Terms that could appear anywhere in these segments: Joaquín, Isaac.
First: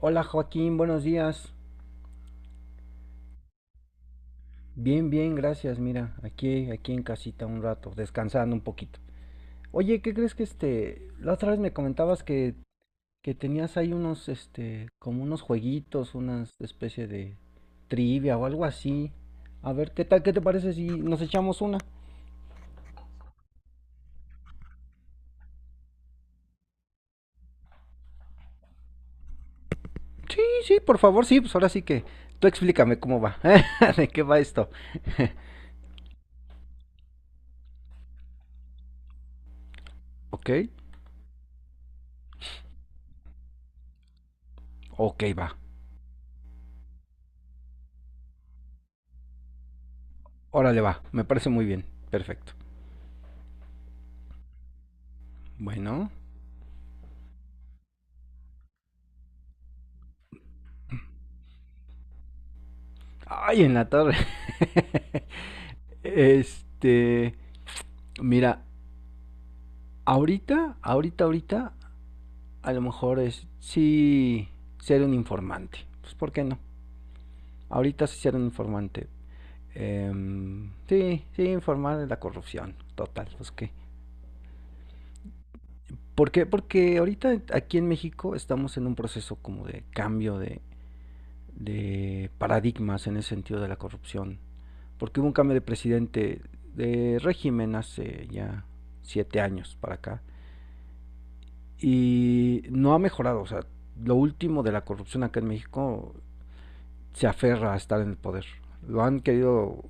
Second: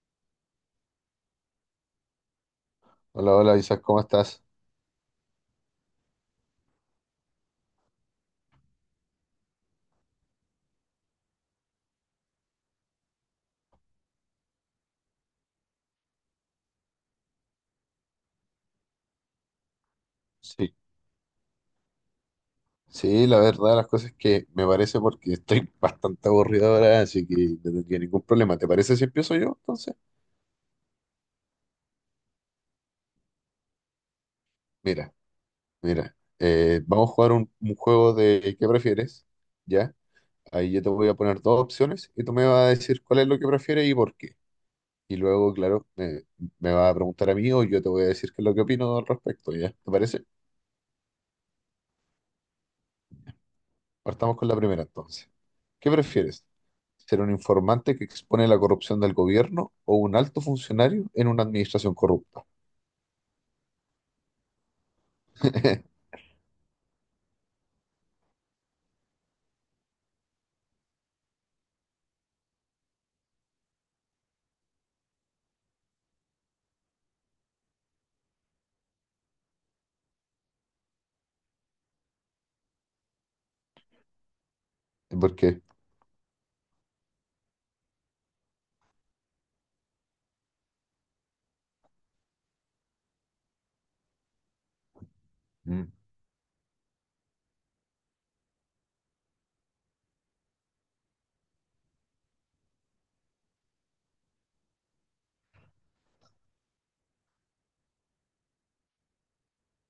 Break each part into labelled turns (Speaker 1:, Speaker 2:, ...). Speaker 1: Hola Joaquín, buenos días.
Speaker 2: Hola, hola Isaac, ¿cómo estás?
Speaker 1: Bien, bien, gracias. Mira, aquí en casita un rato, descansando un poquito. Oye, ¿qué crees que la otra vez me comentabas que tenías ahí unos, como unos jueguitos, una especie de trivia o algo así? A ver, ¿qué tal? ¿Qué te parece
Speaker 2: Sí,
Speaker 1: si nos echamos una?
Speaker 2: sí, la verdad, de las cosas es que me parece porque estoy bastante aburrido ahora, así que no tendría ningún problema. ¿Te parece si empiezo yo entonces?
Speaker 1: Sí, sí, por favor, sí, pues ahora sí que tú explícame cómo va, de qué va esto.
Speaker 2: Mira, mira, vamos a jugar un juego de ¿qué prefieres? ¿Ya?
Speaker 1: Ok,
Speaker 2: Ahí yo te voy a poner dos opciones y tú me vas a decir cuál es lo que prefieres y por qué. Y
Speaker 1: ok,
Speaker 2: luego,
Speaker 1: va.
Speaker 2: claro, me vas a preguntar a mí o yo te voy a decir qué es lo que opino al respecto, ¿ya? ¿Te parece?
Speaker 1: Órale, va, me parece muy bien, perfecto.
Speaker 2: Partamos con la primera entonces. ¿Qué
Speaker 1: Bueno.
Speaker 2: prefieres? ¿Ser un informante que expone la corrupción del gobierno o un alto funcionario en una administración corrupta?
Speaker 1: Ay, en la torre. Este, mira, ahorita, ahorita, ahorita, a lo mejor es sí ser un informante. Pues, ¿por qué no? Ahorita sí ser un informante. Sí, sí, informar de la corrupción. Total, pues qué.
Speaker 2: ¿Por qué?
Speaker 1: ¿Por qué? Porque ahorita aquí en México estamos en un proceso como de cambio de paradigmas en el sentido de la corrupción. Porque hubo un cambio de
Speaker 2: Mm,
Speaker 1: presidente de régimen hace ya 7 años para acá y no ha mejorado. O sea, lo último de la corrupción acá en México se aferra a estar en el poder. Lo han querido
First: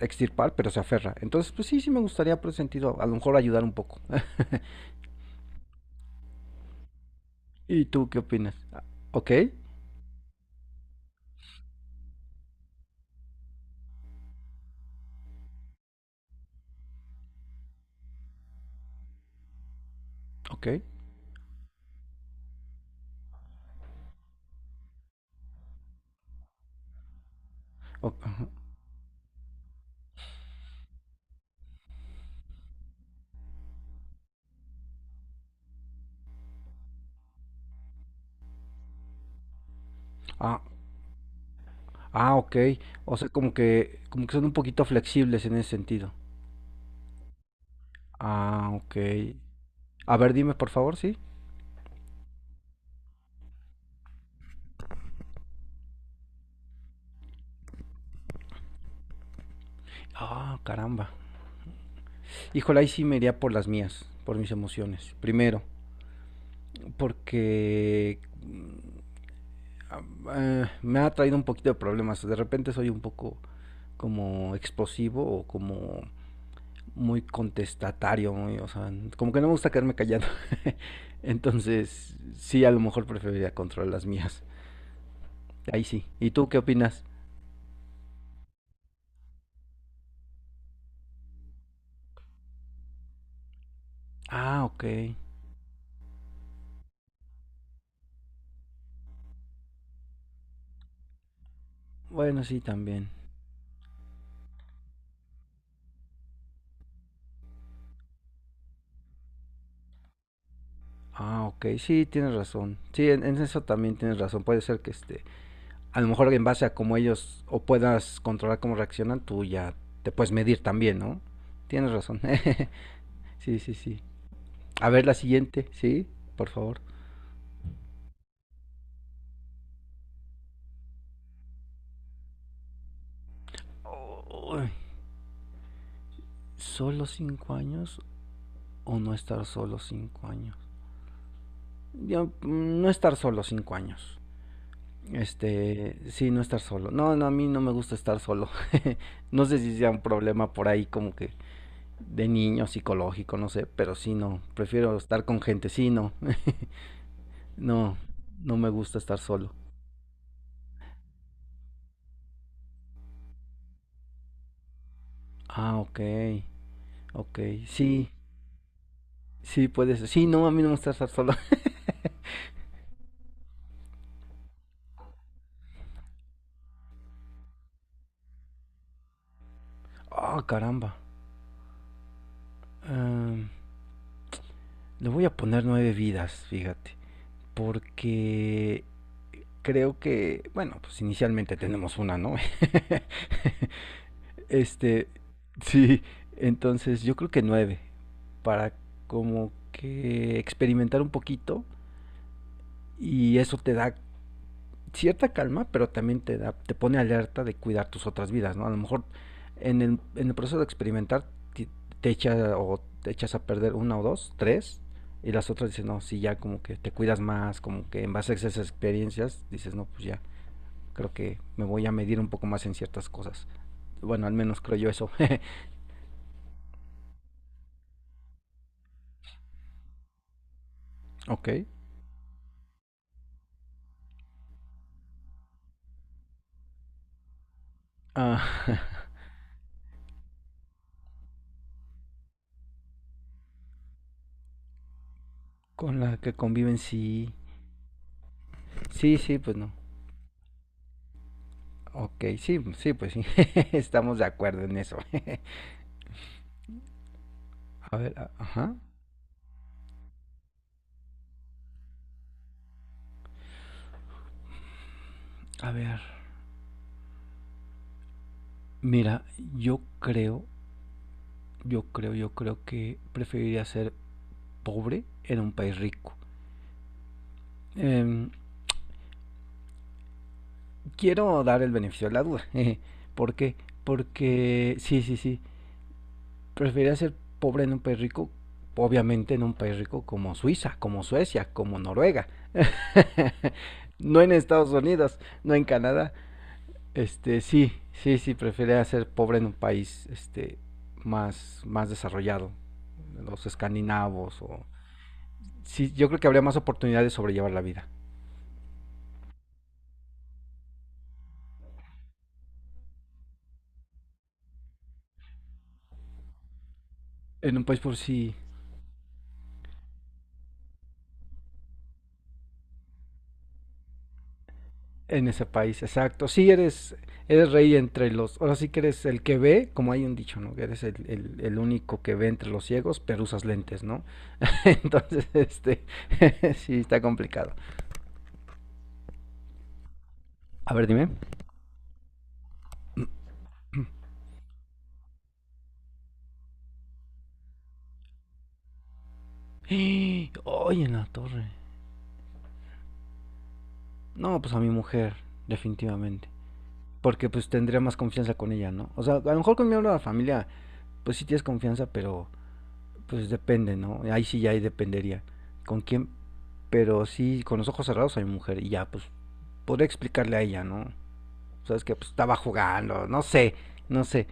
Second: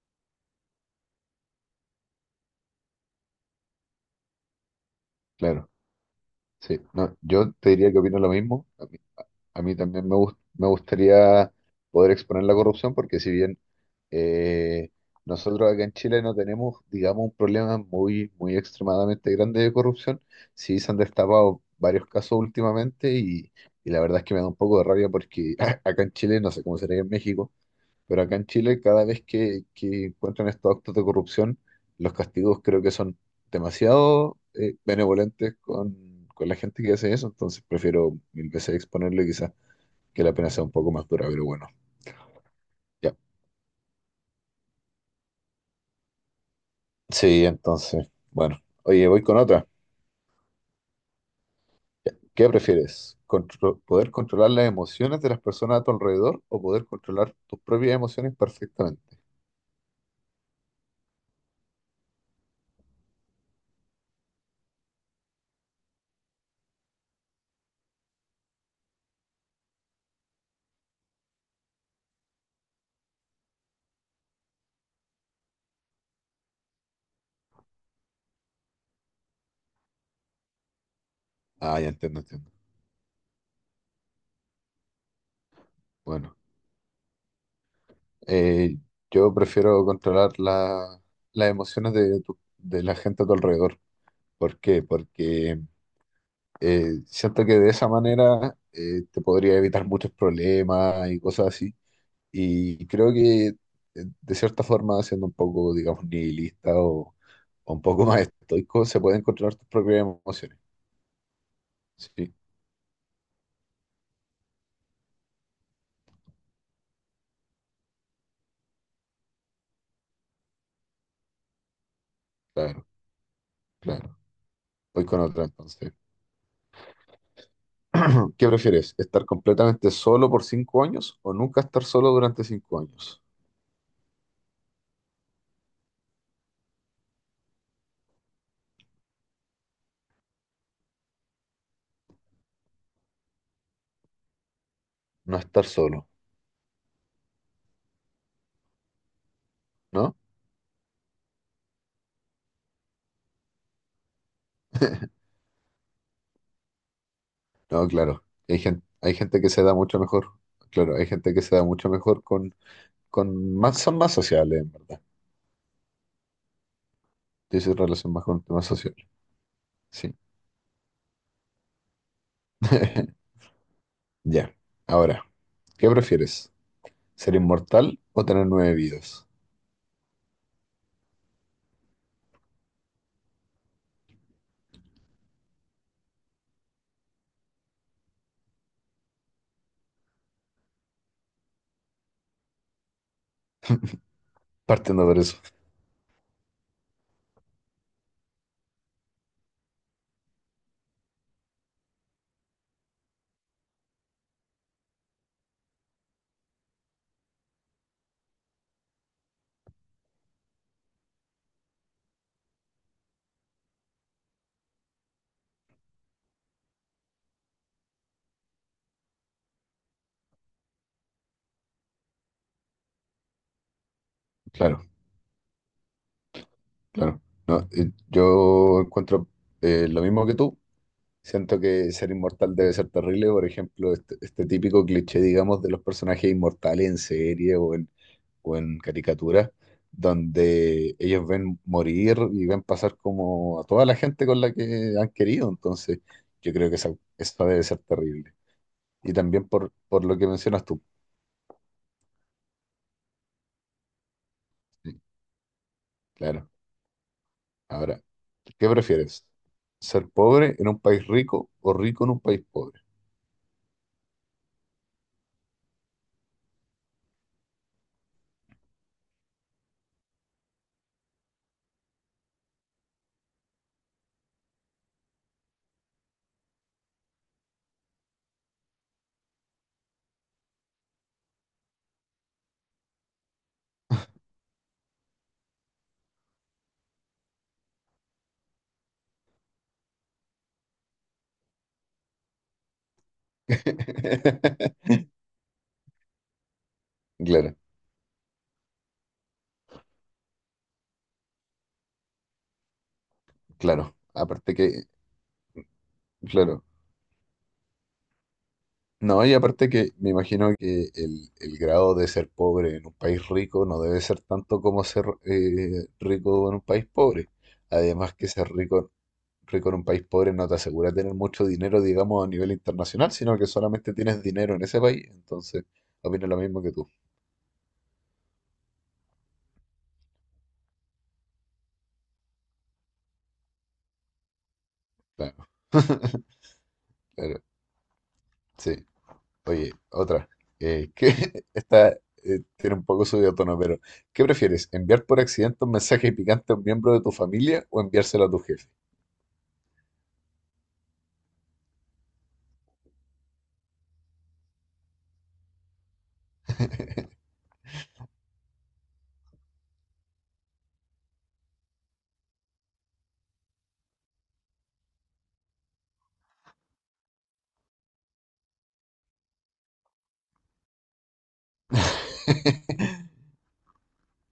Speaker 1: extirpar, pero se aferra. Entonces, pues sí, sí me gustaría por ese sentido a lo mejor ayudar un poco.
Speaker 2: claro, sí. No, yo te
Speaker 1: ¿Y
Speaker 2: diría que
Speaker 1: tú qué
Speaker 2: opino lo
Speaker 1: opinas?
Speaker 2: mismo.
Speaker 1: ¿Ok?
Speaker 2: A mí también me gustaría poder exponer la corrupción porque si bien eh, nosotros acá en Chile no tenemos, digamos, un problema muy, muy extremadamente grande de corrupción,
Speaker 1: ¿Ok?
Speaker 2: sí se han destapado varios casos últimamente y la verdad es que me da un poco de rabia porque acá en Chile, no sé cómo será en México,
Speaker 1: o-
Speaker 2: pero acá en Chile cada vez que encuentran estos actos de corrupción, los castigos creo que son demasiado benevolentes con la gente que hace eso, entonces prefiero mil veces exponerlo quizás que la pena
Speaker 1: Ah,
Speaker 2: sea un poco más dura, pero bueno,
Speaker 1: ah, ok.
Speaker 2: ya.
Speaker 1: O sea, como que son un poquito flexibles en ese sentido.
Speaker 2: Sí, entonces, bueno,
Speaker 1: Ah, ok.
Speaker 2: oye, voy con otra.
Speaker 1: A ver, dime por favor, sí.
Speaker 2: ¿Qué prefieres? ¿Poder controlar las emociones de las personas a tu alrededor o poder controlar tus propias emociones perfectamente?
Speaker 1: Ah, caramba. Híjole, ahí sí me iría por las mías, por mis emociones. Primero, porque ah, me ha traído un poquito de problemas. De repente soy un poco como explosivo o como muy contestatario, muy, o sea, como que no me gusta quedarme callado.
Speaker 2: Ah, ya
Speaker 1: Entonces,
Speaker 2: entiendo, entiendo.
Speaker 1: sí, a lo mejor preferiría controlar las mías. Ahí sí. ¿Y
Speaker 2: Bueno,
Speaker 1: tú qué opinas?
Speaker 2: eh, yo prefiero las emociones de la gente a tu alrededor. ¿Por
Speaker 1: Ah, ok.
Speaker 2: qué? Porque siento que de esa manera te podría evitar muchos problemas y cosas así.
Speaker 1: Bueno, sí,
Speaker 2: Y
Speaker 1: también.
Speaker 2: creo que de cierta forma, siendo un poco, digamos, nihilista o un poco más estoico, se pueden controlar tus propias emociones.
Speaker 1: Ah, ok. Sí, tienes
Speaker 2: Sí,
Speaker 1: razón. Sí, en eso también tienes razón. Puede ser que a lo mejor en base a cómo ellos o puedas controlar cómo reaccionan, tú ya te puedes medir también, ¿no? Tienes razón.
Speaker 2: claro,
Speaker 1: sí, sí, sí.
Speaker 2: claro.
Speaker 1: A ver
Speaker 2: Voy
Speaker 1: la
Speaker 2: con otra
Speaker 1: siguiente,
Speaker 2: entonces.
Speaker 1: ¿sí? Por favor.
Speaker 2: ¿Qué prefieres? ¿Estar completamente solo por 5 años o nunca estar solo durante 5 años?
Speaker 1: Uy, ¿solo 5 años o no estar solo 5 años? Yo, no estar solo 5 años.
Speaker 2: No estar solo,
Speaker 1: Sí, no estar solo. No, no, a mí no me gusta estar solo. no sé si sea un
Speaker 2: ¿no?
Speaker 1: problema por ahí como que de niño psicológico, no sé, pero sí, no. Prefiero estar con gente, sí, no.
Speaker 2: No,
Speaker 1: No,
Speaker 2: claro.
Speaker 1: no me gusta
Speaker 2: Hay
Speaker 1: estar
Speaker 2: gente que
Speaker 1: solo.
Speaker 2: se da mucho mejor. Claro, hay gente que se da mucho mejor con más, son más sociales, en verdad.
Speaker 1: Ah, ok, ok.
Speaker 2: Dice
Speaker 1: Sí,
Speaker 2: relación más con temas sociales.
Speaker 1: sí, puede ser.
Speaker 2: Sí.
Speaker 1: Sí, no, a mí no me gusta estar solo.
Speaker 2: Ya, ahora, ¿qué prefieres? ¿Ser inmortal o tener 9 vidas?
Speaker 1: Ah, caramba. Am, le voy a poner 9 vidas, fíjate. Porque creo que, bueno, pues inicialmente tenemos una, ¿no?
Speaker 2: Partiendo
Speaker 1: Este,
Speaker 2: por eso,
Speaker 1: sí, entonces yo creo que 9. Para como que experimentar un poquito. Y eso te da cierta calma, pero también te pone alerta de cuidar tus otras vidas, ¿no? A lo mejor en el proceso de experimentar te, te echa, o te echas a perder una o dos, tres, y las otras dicen, no, sí, ya como que te cuidas más, como que en base a esas experiencias dices, no, pues ya, creo que me voy a medir un poco más en ciertas cosas. Bueno, al menos creo
Speaker 2: claro,
Speaker 1: yo eso.
Speaker 2: claro. No, yo encuentro lo mismo que tú. Siento
Speaker 1: ok.
Speaker 2: que ser inmortal debe ser terrible. Por ejemplo, este típico cliché, digamos, de los personajes inmortales en serie
Speaker 1: Ah,
Speaker 2: o en caricatura, donde ellos ven morir y ven pasar como a toda la gente con la que han querido.
Speaker 1: con
Speaker 2: Entonces,
Speaker 1: la que
Speaker 2: yo creo que
Speaker 1: conviven, sí.
Speaker 2: esa debe ser terrible. Y
Speaker 1: Sí, sí,
Speaker 2: también
Speaker 1: pues no.
Speaker 2: por lo que mencionas tú.
Speaker 1: Ok, sí, sí, pues sí. Estamos de acuerdo en
Speaker 2: Sí.
Speaker 1: eso.
Speaker 2: Claro.
Speaker 1: a
Speaker 2: Ahora,
Speaker 1: ver,
Speaker 2: ¿qué
Speaker 1: ajá.
Speaker 2: prefieres? ¿Ser pobre en un país rico o rico en un país pobre?
Speaker 1: A ver, mira, yo creo, yo creo que preferiría ser pobre en un país rico. Em, quiero dar el beneficio de la duda. jeje. ¿Por qué? Porque, sí, sí, sí, preferiría ser pobre en un país rico, obviamente en un país rico como Suiza, como Suecia, como Noruega. No en Estados Unidos, no en Canadá.
Speaker 2: Claro,
Speaker 1: Sí, sí, sí, preferiría ser pobre en un país, más desarrollado, los
Speaker 2: claro.
Speaker 1: escandinavos.
Speaker 2: Aparte
Speaker 1: O.
Speaker 2: que,
Speaker 1: Sí, yo creo que habría más
Speaker 2: claro.
Speaker 1: oportunidades de sobrellevar la vida.
Speaker 2: No, y aparte que me imagino que el grado de ser pobre en un país rico no debe ser tanto como ser rico en un país pobre.
Speaker 1: En un país por
Speaker 2: Además que
Speaker 1: sí,
Speaker 2: rico en un país pobre no te asegura tener mucho dinero, digamos, a nivel internacional, sino que solamente tienes dinero en ese país.
Speaker 1: en ese
Speaker 2: Entonces,
Speaker 1: país,
Speaker 2: opino
Speaker 1: exacto.
Speaker 2: lo
Speaker 1: Sí,
Speaker 2: mismo que tú.
Speaker 1: eres rey entre los. Ahora sí que eres el que ve, como hay un dicho, ¿no? Que eres el único que ve entre los ciegos, pero usas lentes, ¿no? Entonces,
Speaker 2: Claro.
Speaker 1: sí, está
Speaker 2: Claro.
Speaker 1: complicado.
Speaker 2: Sí, oye, otra.
Speaker 1: A ver,
Speaker 2: Que
Speaker 1: dime.
Speaker 2: esta tiene un poco subido de tono, pero ¿qué prefieres? ¿Enviar por accidente un mensaje picante a un miembro de tu familia o enviárselo a tu jefe?
Speaker 1: Oye, en la torre. No, pues a mi mujer, definitivamente porque pues tendría más confianza con ella, ¿no? O sea, a lo mejor con miembro de la familia, pues sí tienes confianza, pero pues depende, ¿no? Ahí sí ya ahí dependería. ¿Con quién? Pero sí, con los ojos cerrados a mi mujer. Y ya, pues, podría explicarle a ella, ¿no? Sabes que pues, estaba jugando, no sé, no sé.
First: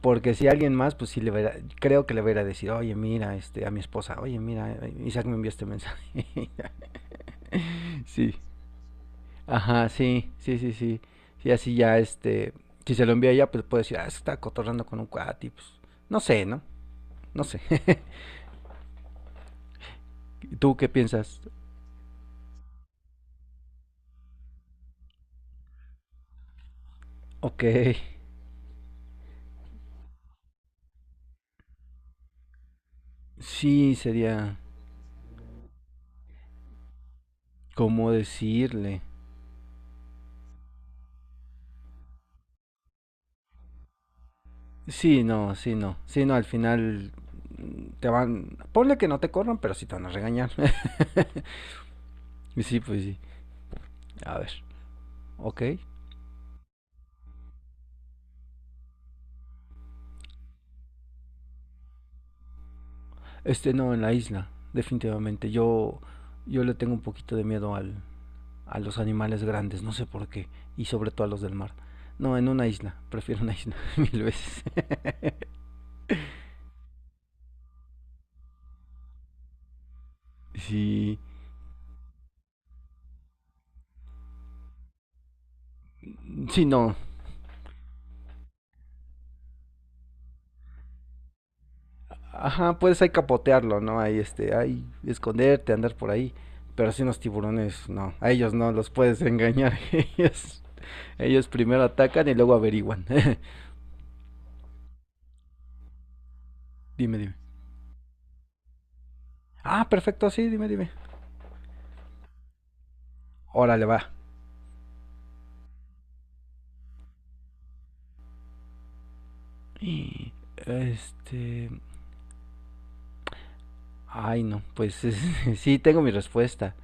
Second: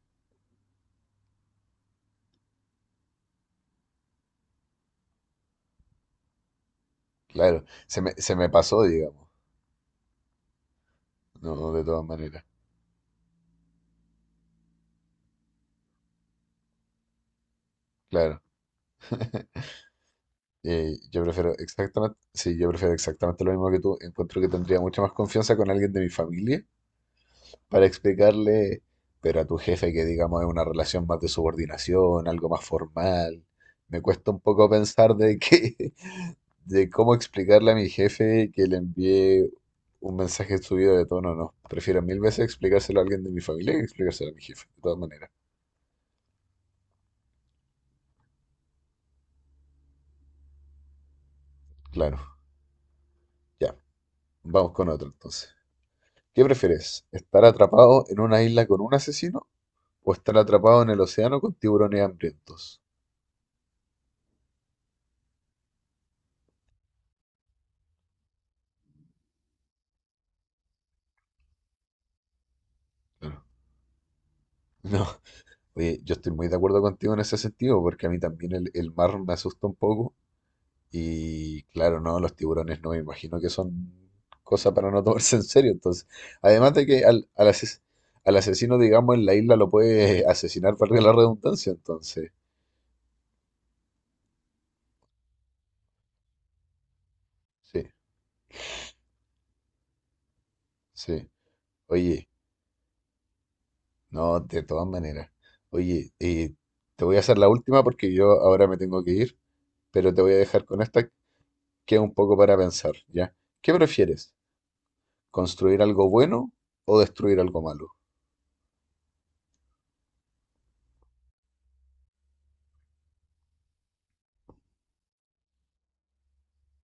Speaker 1: Porque si alguien más, pues sí le verá, creo que le verá decir, oye, mira, a mi esposa, oye, mira, Isaac me envió este mensaje.
Speaker 2: Claro,
Speaker 1: sí,
Speaker 2: se me pasó, digamos.
Speaker 1: ajá, sí, sí, sí, sí. Y
Speaker 2: No,
Speaker 1: así
Speaker 2: de
Speaker 1: ya,
Speaker 2: todas maneras.
Speaker 1: si se lo envía a ella, pues puede decir, ah, se está cotorrando con un cuate, y, pues, no sé, ¿no? No sé.
Speaker 2: Claro.
Speaker 1: ¿Tú qué
Speaker 2: Yo
Speaker 1: piensas?
Speaker 2: prefiero yo prefiero exactamente lo mismo que tú. Encuentro que tendría mucha más confianza con alguien de mi familia
Speaker 1: Ok.
Speaker 2: para explicarle, pero a tu jefe que digamos es una relación más de subordinación, algo más formal,
Speaker 1: Sí,
Speaker 2: me cuesta un
Speaker 1: sería
Speaker 2: poco pensar de que, de cómo explicarle a mi
Speaker 1: como
Speaker 2: jefe que le
Speaker 1: decirle.
Speaker 2: envié un mensaje subido de tono, no. Prefiero mil veces explicárselo a alguien de mi familia que explicárselo a mi jefe, de todas
Speaker 1: Sí,
Speaker 2: maneras.
Speaker 1: no, sí, no. Sí, no, al final ponle que no te corran, pero sí te van a regañar.
Speaker 2: Claro,
Speaker 1: Y sí, pues sí.
Speaker 2: ya,
Speaker 1: A ver,
Speaker 2: vamos con otro entonces.
Speaker 1: ok.
Speaker 2: ¿Qué prefieres? ¿Estar atrapado en una isla con un asesino o estar atrapado en el océano con tiburones hambrientos?
Speaker 1: No, en la isla, definitivamente. Yo le tengo un poquito de miedo a los animales grandes, no sé por qué. Y sobre todo a los del mar. No, en una isla.
Speaker 2: Claro.
Speaker 1: Prefiero una isla 1000 veces.
Speaker 2: No, oye, yo estoy muy de acuerdo contigo en ese sentido, porque a mí también el mar me asusta un poco.
Speaker 1: Sí,
Speaker 2: Y claro, no, los tiburones no me imagino que son cosa para no tomarse en serio. Entonces,
Speaker 1: sí,
Speaker 2: además de
Speaker 1: no.
Speaker 2: que al asesino, digamos, en la isla lo puede asesinar, valga la redundancia. Entonces,
Speaker 1: Ajá, puedes ahí capotearlo, ¿no? Ahí, esconderte, andar por ahí. Pero si los
Speaker 2: sí,
Speaker 1: tiburones, no. A ellos no, los puedes engañar. Ellos,
Speaker 2: sí.
Speaker 1: ellos primero atacan
Speaker 2: Oye,
Speaker 1: y luego averiguan.
Speaker 2: no, de todas maneras. Oye, te
Speaker 1: dime,
Speaker 2: voy a
Speaker 1: dime.
Speaker 2: hacer la última porque yo ahora me tengo que ir,
Speaker 1: Ah,
Speaker 2: pero te
Speaker 1: perfecto,
Speaker 2: voy a
Speaker 1: sí,
Speaker 2: dejar
Speaker 1: dime,
Speaker 2: con
Speaker 1: dime.
Speaker 2: esta que es un poco para pensar, ¿ya? ¿Qué
Speaker 1: Órale, va.
Speaker 2: prefieres? ¿Construir algo bueno o destruir algo malo?
Speaker 1: Y, Este. Ay, no, pues sí, tengo mi respuesta.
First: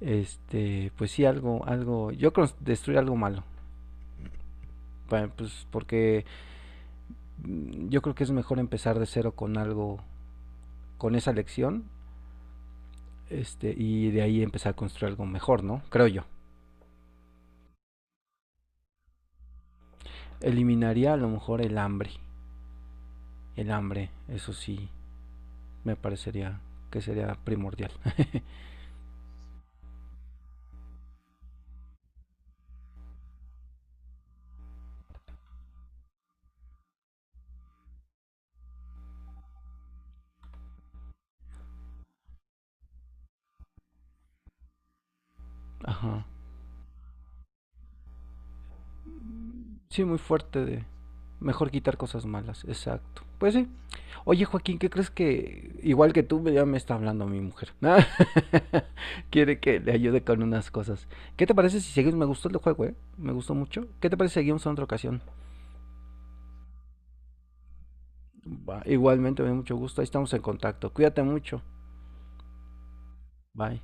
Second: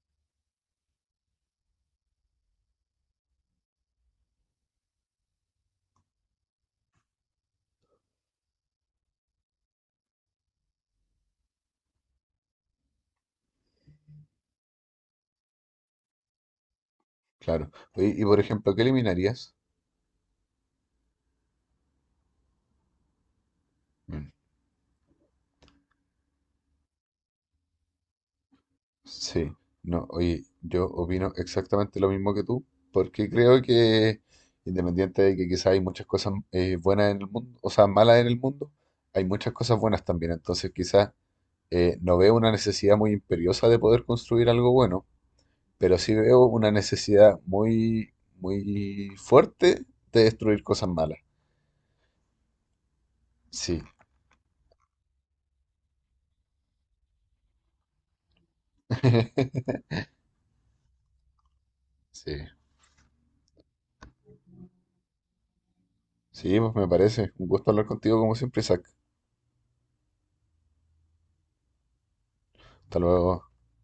Speaker 1: Pues sí, algo, algo. Yo creo destruir algo malo. Pues porque yo creo que es mejor empezar de cero con algo, con esa lección. Y de ahí empezar a construir algo mejor, ¿no? Creo yo.
Speaker 2: Claro. Oye, y por ejemplo, ¿qué eliminarías?
Speaker 1: Eliminaría a lo mejor el hambre. El hambre,
Speaker 2: Mm,
Speaker 1: eso sí, me parecería que sería primordial.
Speaker 2: sí, no, oye, yo opino exactamente lo mismo que tú, porque creo que independiente de que quizás hay muchas cosas buenas en el mundo, o sea, malas en el mundo, hay muchas cosas buenas también. Entonces quizás no veo una necesidad muy imperiosa de poder construir algo bueno, pero sí
Speaker 1: Ajá.
Speaker 2: veo una necesidad muy, muy fuerte
Speaker 1: Sí, muy
Speaker 2: de destruir
Speaker 1: fuerte de.
Speaker 2: cosas malas.
Speaker 1: Mejor quitar cosas malas, exacto. Pues sí.
Speaker 2: Sí,
Speaker 1: Oye, Joaquín, ¿qué crees que igual que tú ya me está hablando mi mujer? Quiere que le ayude con unas cosas. ¿Qué te parece si seguimos? Me gustó
Speaker 2: sí.
Speaker 1: el juego, ¿eh? Me gustó mucho. ¿Qué te parece si seguimos en otra ocasión?
Speaker 2: Sí, pues me parece. Un gusto hablar contigo como siempre,
Speaker 1: Va,
Speaker 2: Isaac.
Speaker 1: igualmente, me da mucho gusto. Ahí estamos en contacto. Cuídate mucho.
Speaker 2: Hasta luego.
Speaker 1: Bye.